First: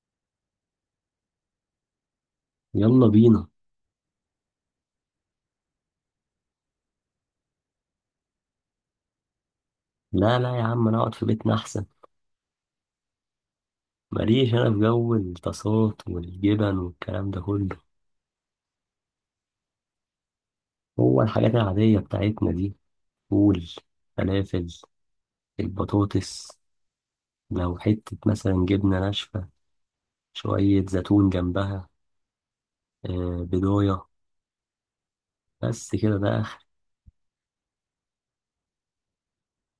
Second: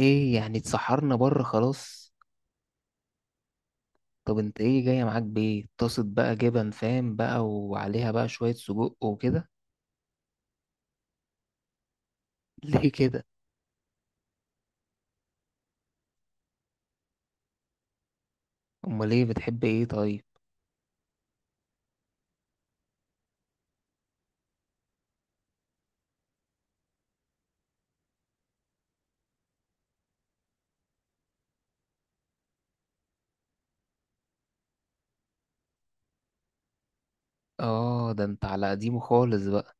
ايه يعني اتسحرنا بره خلاص. يلا بينا. طب انت ايه جاية معاك؟ بايه؟ طاسة بقى جبن فاهم بقى، وعليها بقى شوية سجق وكده. لا يا عم، انا اقعد في بيتنا احسن. ليه كده؟ ماليش انا في جو الطاسات والجبن والكلام ده كله. امال ايه؟ بتحب ايه طيب؟ هو الحاجات العادية بتاعتنا دي: فول، فلافل، البطاطس، لو حتة مثلا جبنة ناشفة، شوية زيتون جنبها، آه بضاية، بس كده ده آخر. اه، ده انت على قديمه خالص بقى.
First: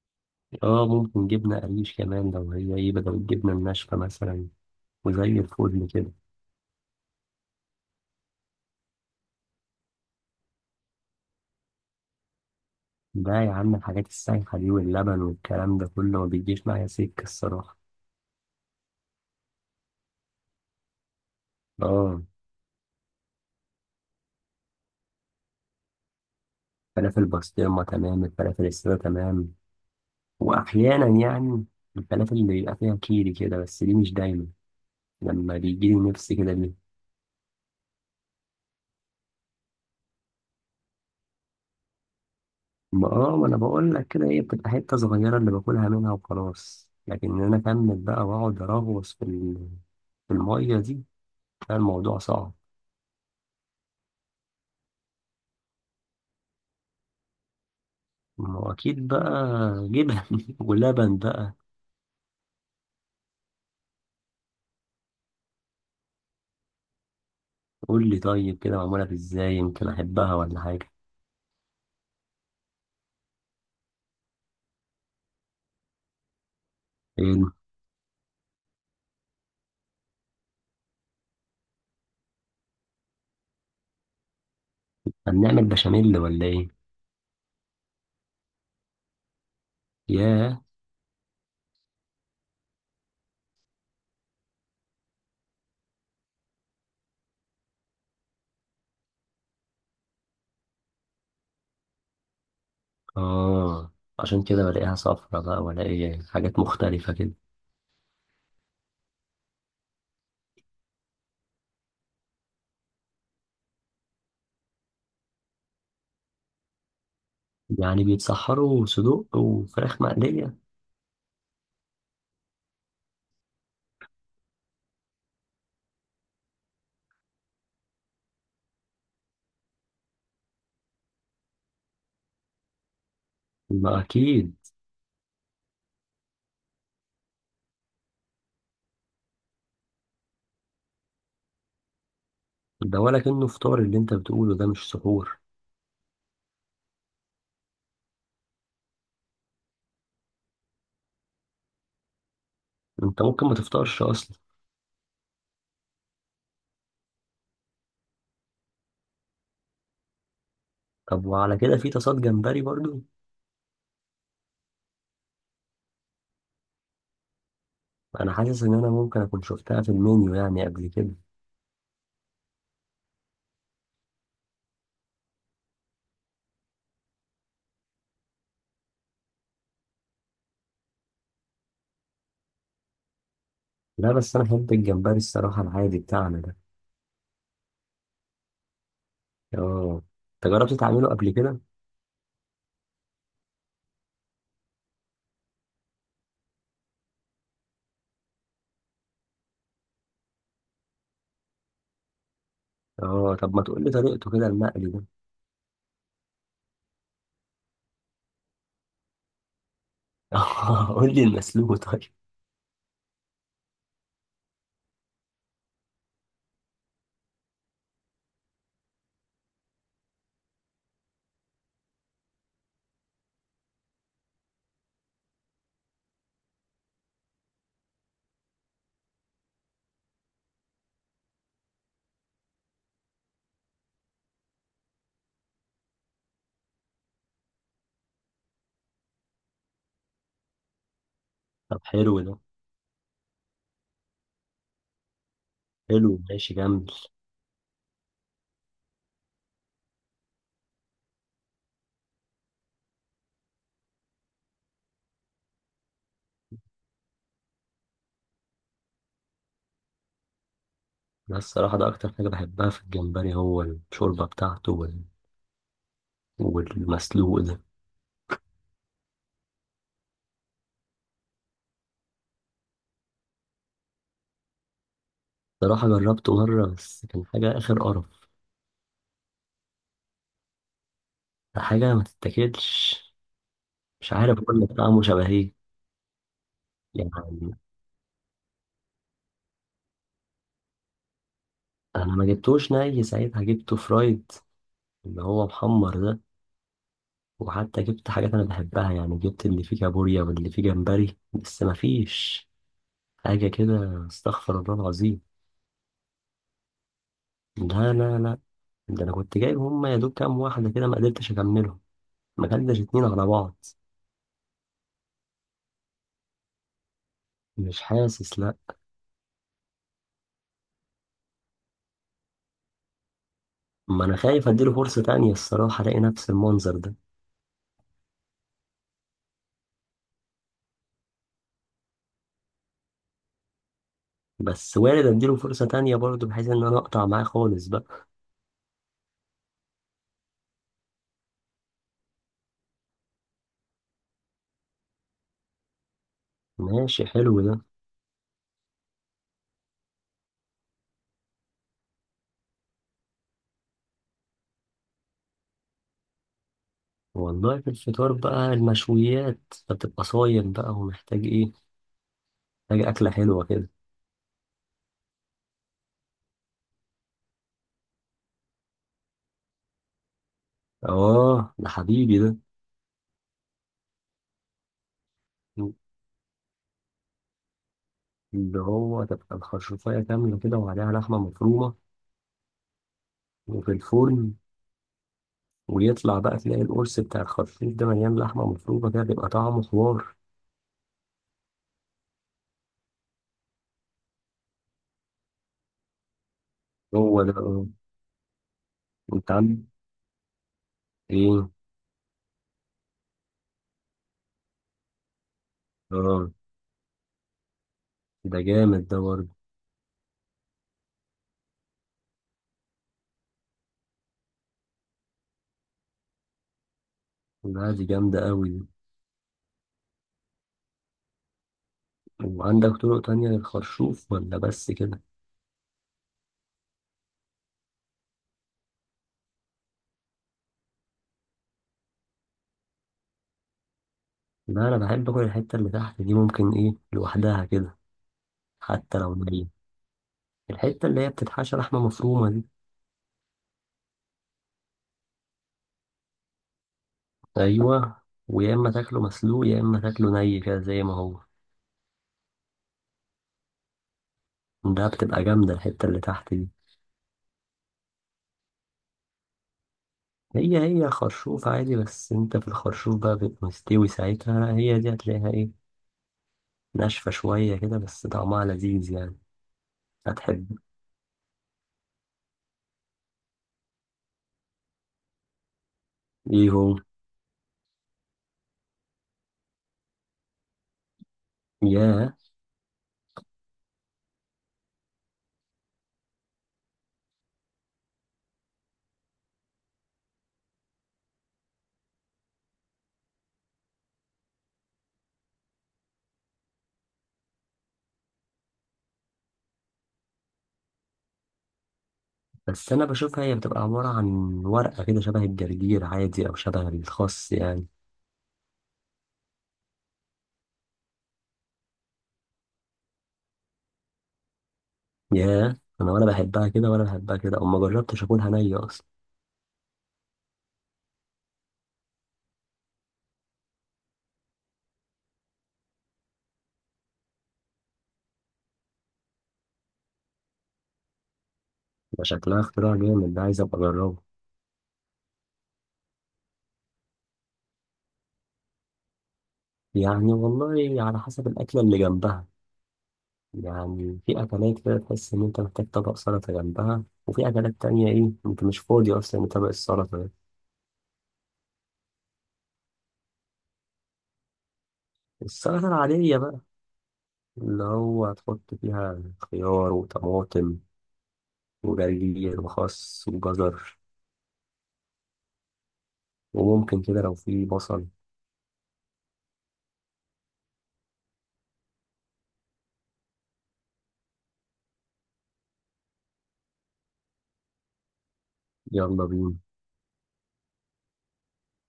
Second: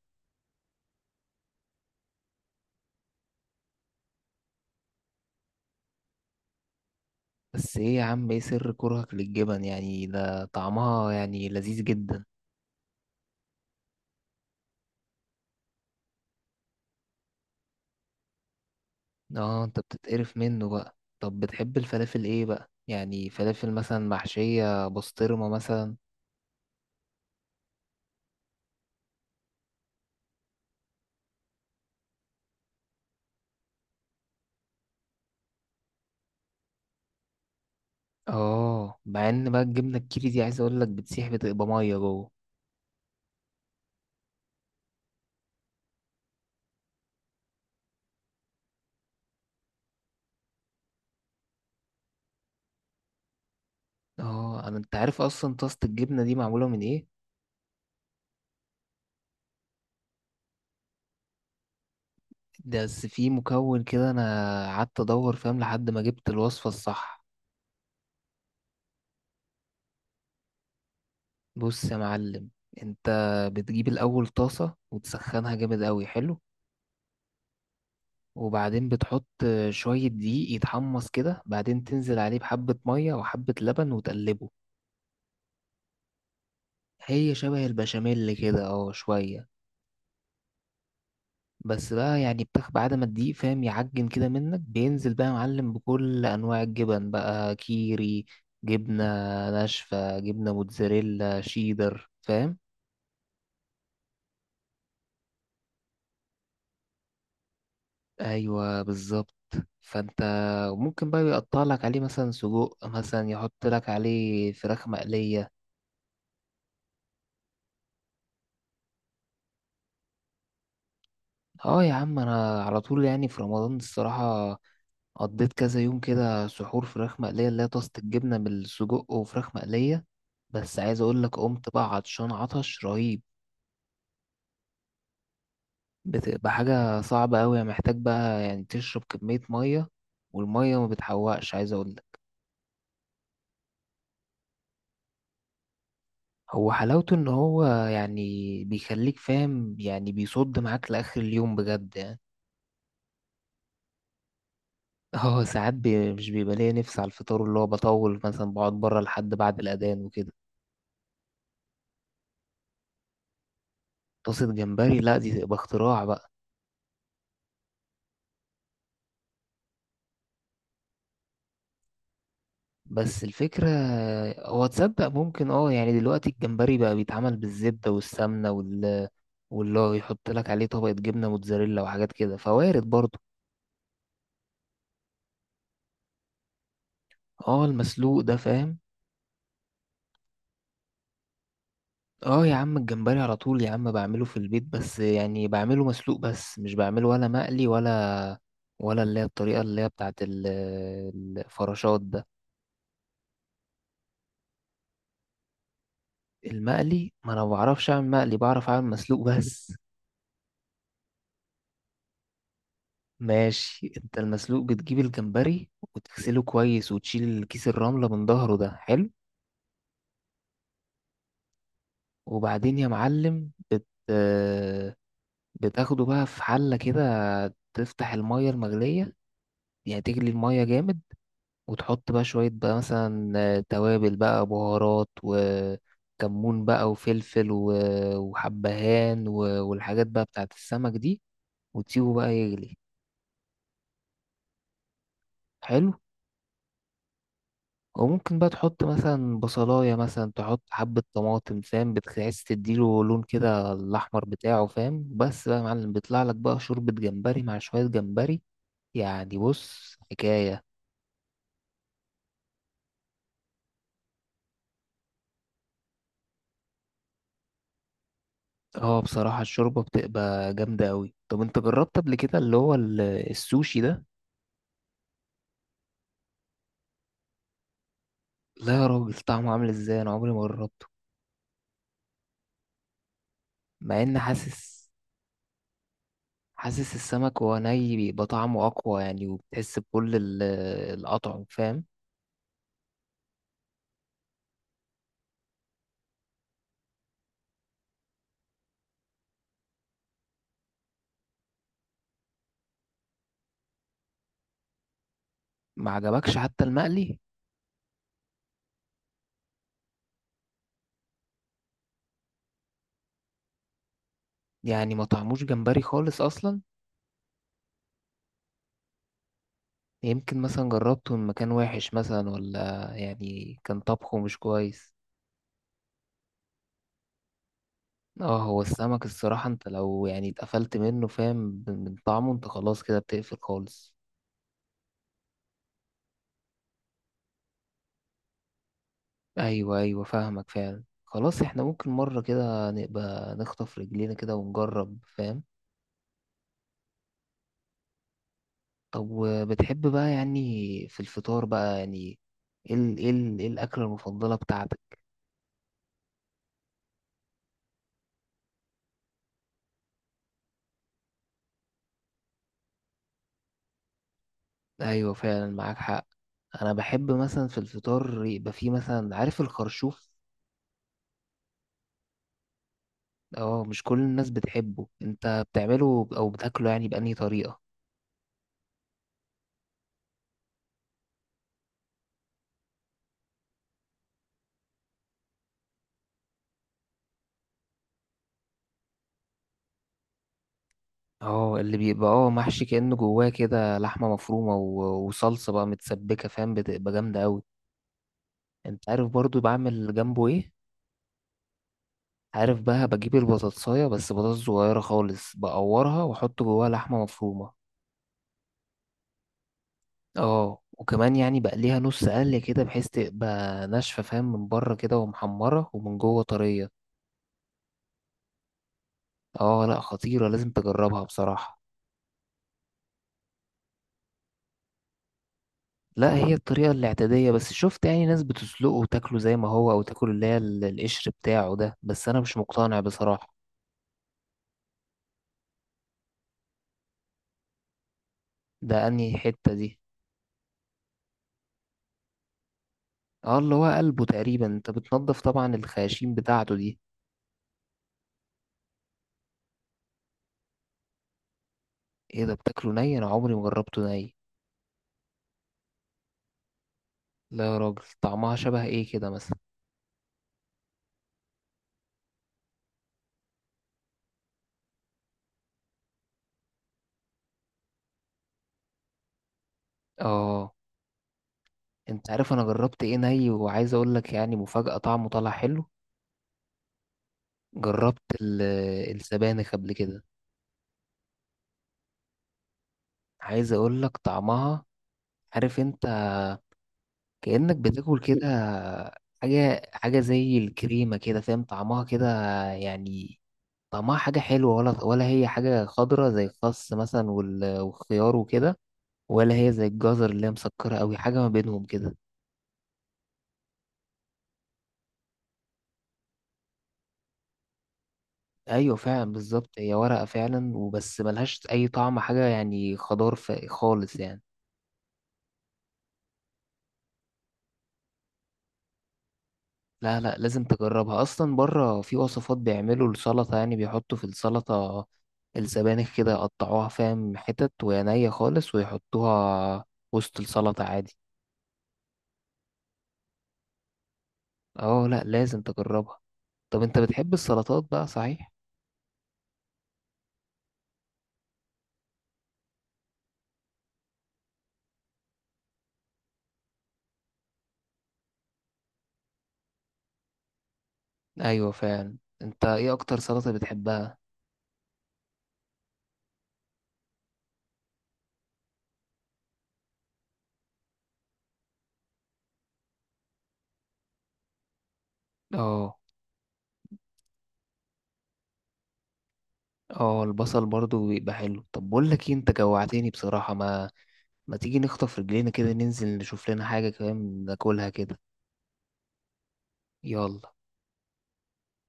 اه، ممكن جبنة قريش كمان لو هي ايه بدل الجبنة الناشفة مثلا، وزي الفل كده. بس ايه يا عم، ايه سر كرهك للجبن؟ يعني ده طعمها يعني لذيذ جدا. ده يا عم الحاجات السايحة دي واللبن والكلام ده كله ما بيجيش معايا سكة الصراحة. اه، انت بتتقرف منه بقى. طب بتحب اه، الفلافل ايه بقى؟ يعني فلافل مثلا محشية بسطرمة مثلا. فلافل بسطرمة تمام، الفلافل السادة تمام، وأحيانا يعني الفلافل اللي بيبقى فيها كيري كده، بس دي مش دايما، لما بيجيلي نفسي كده ليه. اه، مع ان بقى الجبنة الكيري دي عايز اقولك بتسيح، بتبقى مية جوه. ما انا بقول لك كده، هي بتبقى حتة صغيرة اللي باكلها منها وخلاص، لكن ان انا اكمل بقى واقعد اراغوص في المية دي كان الموضوع صعب. اه، انا انت عارف اصلا طاسة الجبنة دي معمولة من ايه؟ ما هو اكيد بقى، جبن ولبن بقى. ده بس في مكون كده، انا قعدت ادور فاهم لحد ما جبت الوصفة الصح. قول لي طيب كده معمولة ازاي، يمكن احبها ولا حاجة. بص يا معلم، انت بتجيب الاول طاسة وتسخنها جامد قوي. حلو. ايه، وبعدين بتحط شوية دقيق يتحمص كده، بعدين تنزل عليه بحبة مية وحبة لبن وتقلبه. هنعمل بشاميل ولا ايه؟ هي شبه البشاميل كده اه، شوية. ياه. بس بقى يعني الفراخ بعد ما تديه فاهم يعجن كده منك، بينزل بقى يا معلم بكل انواع الجبن بقى، كيري، جبنة ناشفة، جبنة موتزاريلا، شيدر، فاهم. اه، عشان كده بلاقيها صفرة بقى، ولاقي حاجات مختلفة كده. ايوه بالظبط. فانت ممكن بقى يقطع لك عليه مثلا سجق مثلا، يحط لك عليه فراخ مقلية. يعني بيتسحروا صدوق وفراخ مقلية؟ اه يا عم، انا على طول يعني في رمضان الصراحة قضيت كذا يوم كده سحور فراخ مقلية، اللي هي طاسة الجبنة بالسجق وفراخ مقلية. بس عايز اقول لك، قمت بقى عطشان عطش رهيب. ما أكيد. بتبقى حاجة صعبة أوي، يعني محتاج بقى يعني تشرب كمية مية، والمية ما بتحوقش عايز اقول لك. ده ولكنه فطار اللي أنت بتقوله ده، مش سحور. هو حلاوته ان هو يعني بيخليك فاهم، يعني بيصد معاك لآخر اليوم بجد يعني. أنت ممكن ما تفطرش أصلا. اه، ساعات بي مش بيبقى ليا نفس على الفطار، اللي هو بطول مثلا بقعد بره لحد بعد الأذان وكده. طب وعلى كده في تصاد جمبري برضو؟ طاسة جمبري؟ لا دي تبقى اختراع بقى. أنا حاسس إن أنا ممكن أكون شفتها في المنيو يعني قبل كده. بس الفكرة، هو تصدق ممكن اه يعني دلوقتي الجمبري بقى بيتعمل بالزبدة والسمنة واللي هو يحط لك عليه طبقة جبنة موتزاريلا وحاجات كده، فوارد برضه. لا، بس أنا بحب الجمبري الصراحة العادي بتاعنا ده. اه المسلوق ده فاهم. اه. أنت جربت تعمله قبل كده؟ اه يا عم الجمبري على طول يا عم بعمله في البيت، بس يعني بعمله مسلوق بس، مش بعمله ولا مقلي ولا اللي هي الطريقة اللي هي الفراشات ده. اه. طب ما تقولي طريقته كده المقلي ده. المقلي ما انا ما بعرفش اعمل مقلي، بعرف اعمل مسلوق بس. قول لي المسلوق طيب. ماشي، انت المسلوق بتجيب الجمبري وتغسله كويس وتشيل كيس الرملة من ظهره ده. حلو. وبعدين يا معلم بت... آه، بتاخده بقى في حلة كده، تفتح المية المغلية، يعني تجلي المية جامد، وتحط بقى شوية بقى مثلا توابل بقى، بهارات وكمون بقى وفلفل وحبهان والحاجات بقى بتاعت السمك دي، طب وتسيبه حلو بقى ده. يغلي. حلو. حلو، ماشي، جميل. وممكن بقى تحط مثلا بصلاية، مثلا تحط حبة طماطم فاهم، بتحس تديله لون كده الأحمر بتاعه فاهم. بس بقى يا معلم بيطلع لك بقى شوربة جمبري مع شوية جمبري، يعني بص حكاية. بس الصراحة ده أكتر حاجة بحبها في الجمبري هو الشوربة بتاعته وال... والمسلوق ده. اه بصراحة الشوربة بتبقى جامدة أوي. طب انت جربت قبل كده اللي هو السوشي ده؟ صراحة جربته مرة بس كان حاجة آخر قرف. لا يا راجل، طعمه عامل ازاي؟ انا عمري ما جربته. حاجة ما تتاكلش. مع مش ان عارف أقول لك حاسس، طعمه شبه إيه، حاسس السمك يعني وهو ني بيبقى طعمه أقوى يعني، وبتحس بكل الأطعم فاهم. أنا ما جبتوش ني ساعتها، جبته فرايد، اللي هو محمر ده. وحتى جبت حاجات أنا بحبها، يعني جبت اللي فيه كابوريا واللي فيه جمبري، بس ما فيش حاجة كده، استغفر الله العظيم. ما عجبكش حتى المقلي؟ لا، ده أنا كنت جايب هما يا دوب كام واحدة كده، ما قدرتش أكملهم، ما كلناش اتنين على بعض. يعني ما طعموش جمبري خالص اصلا؟ مش حاسس، لا. يمكن مثلا جربته من مكان وحش مثلا، ولا يعني كان ما انا طبخه مش خايف اديله كويس. فرصة تانية الصراحة، الاقي نفس المنظر ده. اه، هو السمك الصراحة انت لو يعني اتقفلت منه فاهم من طعمه، انت خلاص كده بتقفل خالص. بس وارد اديله فرصة تانية برضه، بحيث ان انا اقطع معاه خالص بقى. ايوه ايوه، فاهمك فعلا. خلاص احنا ممكن مرة كده نبقى نخطف رجلينا كده ونجرب فاهم. ماشي، حلو ده. طب وبتحب بقى يعني في الفطار بقى يعني ايه ايه الاكلة المفضلة بتاعتك؟ والله في الفطار بقى المشويات، فتبقى صايم بقى ومحتاج ايه، محتاج اكلة حلوة كده. ايوه فعلا، معاك حق. انا بحب مثلا في الفطار يبقى فيه مثلا، عارف، الخرشوف. اه، ده حبيبي ده. اه، مش كل الناس بتحبه. انت بتعمله او بتاكله يعني بأنهي طريقة؟ اللي هو تبقى الخرشوفاية كاملة كده وعليها لحمة مفرومة وفي الفرن، ويطلع بقى تلاقي القرص بتاع الخرشوف ده مليان لحمة مفرومة كده، بيبقى طعمه حوار. اه، اللي بيبقى اه محشي كأنه جواه كده لحمة مفرومة وصلصة بقى متسبكة فاهم، بتبقى جامدة هو ده. قوي. انت عارف انت برضو عندك بعمل جنبه ايه؟ ايه؟ عارف بقى، بجيب البطاطساية بس بطاطس صغيرة خالص، بقورها اه، واحط جواها لحمة مفرومة. ده جامد ده برضه. اه وكمان يعني بقى ليها نص قلة كده، بحيث تبقى ناشفة فاهم، من بره كده ومحمرة ومن جوه طرية. لا، دي جامدة قوي دي. اه لا خطيرة، لازم تجربها بصراحة. وعندك طرق تانية للخرشوف ولا بس كده؟ لا هي الطريقة الاعتيادية بس، شفت يعني ناس بتسلقه وتاكله زي ما هو، او تاكل اللي هي القشر بتاعه ده، بس انا مش مقتنع بصراحة. لا، انا بحب اكل الحتة اللي تحت دي ممكن ايه لوحدها كده، ده حتى لو انهي نية. حتة دي؟ الحتة اللي هي بتتحشى لحمة مفرومة دي. اه اللي هو قلبه تقريبا. انت بتنضف طبعا الخياشيم بتاعته دي. ايوه. ويا اما تاكله مسلوق يا اما تاكله ني كده زي ما هو. ايه ده، بتاكله ني؟ انا عمري ما جربته ني. ده بتبقى جامدة الحتة اللي تحت دي. لا يا راجل، طعمها شبه ايه كده مثلا؟ هي، هي خرشوف عادي، بس انت في الخرشوف بقى بيبقى مستوي ساعتها، لا هي دي هتلاقيها ايه، ناشفة شوية كده، بس طعمها لذيذ يعني. اه. هتحب. انت عارف انا جربت ايه ني وعايز اقول لك يعني مفاجأة، طعمه طلع حلو؟ ايهو؟ جربت السبانخ قبل كده. ياه. عايز اقول لك طعمها، عارف انت، كأنك بتاكل كده حاجة، حاجة زي الكريمة كده فاهم، طعمها كده يعني. طعمها حاجة حلوة، ولا ولا هي حاجة خضرة زي الخس مثلا والخيار وكده، ولا هي زي الجزر اللي هي مسكرة أوي؟ حاجة ما بينهم كده. بس انا بشوفها هي بتبقى عبارة عن ورقة كده شبه الجرجير عادي او شبه الخس يعني. أيوة فعلا بالظبط، هي ورقة فعلا وبس، ملهاش أي طعم، حاجة يعني خضار خالص يعني. ياه، انا ولا بحبها كده ولا بحبها كده، او ما جربتش اكلها نية اصلا. لا لا، لازم تجربها. اصلا بره في وصفات بيعملوا السلطه، يعني بيحطوا في السلطه السبانخ كده، يقطعوها فاهم حتت وهي نية خالص، ويحطوها وسط السلطه عادي. ده شكلها اختراع جامد ده، عايز ابقى اجربه. اه لا، لازم تجربها. طب انت بتحب السلطات بقى صحيح؟ يعني والله على حسب الاكلة اللي جنبها، يعني في اكلات كده تحس ان انت محتاج طبق سلطة جنبها، وفي اكلات تانية ايه انت مش فاضي اصلا لطبق السلطة ده. ايوه فعلا. انت ايه اكتر سلطه بتحبها؟ السلطة العادية بقى، اللي هو تحط فيها خيار وطماطم وجرجير وخس وجزر، اه. وممكن كده لو في بصل. اه، البصل برضو بيبقى حلو. طب بقول لك ايه، انت جوعتني بصراحه. ما ما تيجي نخطف رجلينا كده، ننزل نشوف لنا حاجه كمان ناكلها كده؟ يلا بينا. يلا.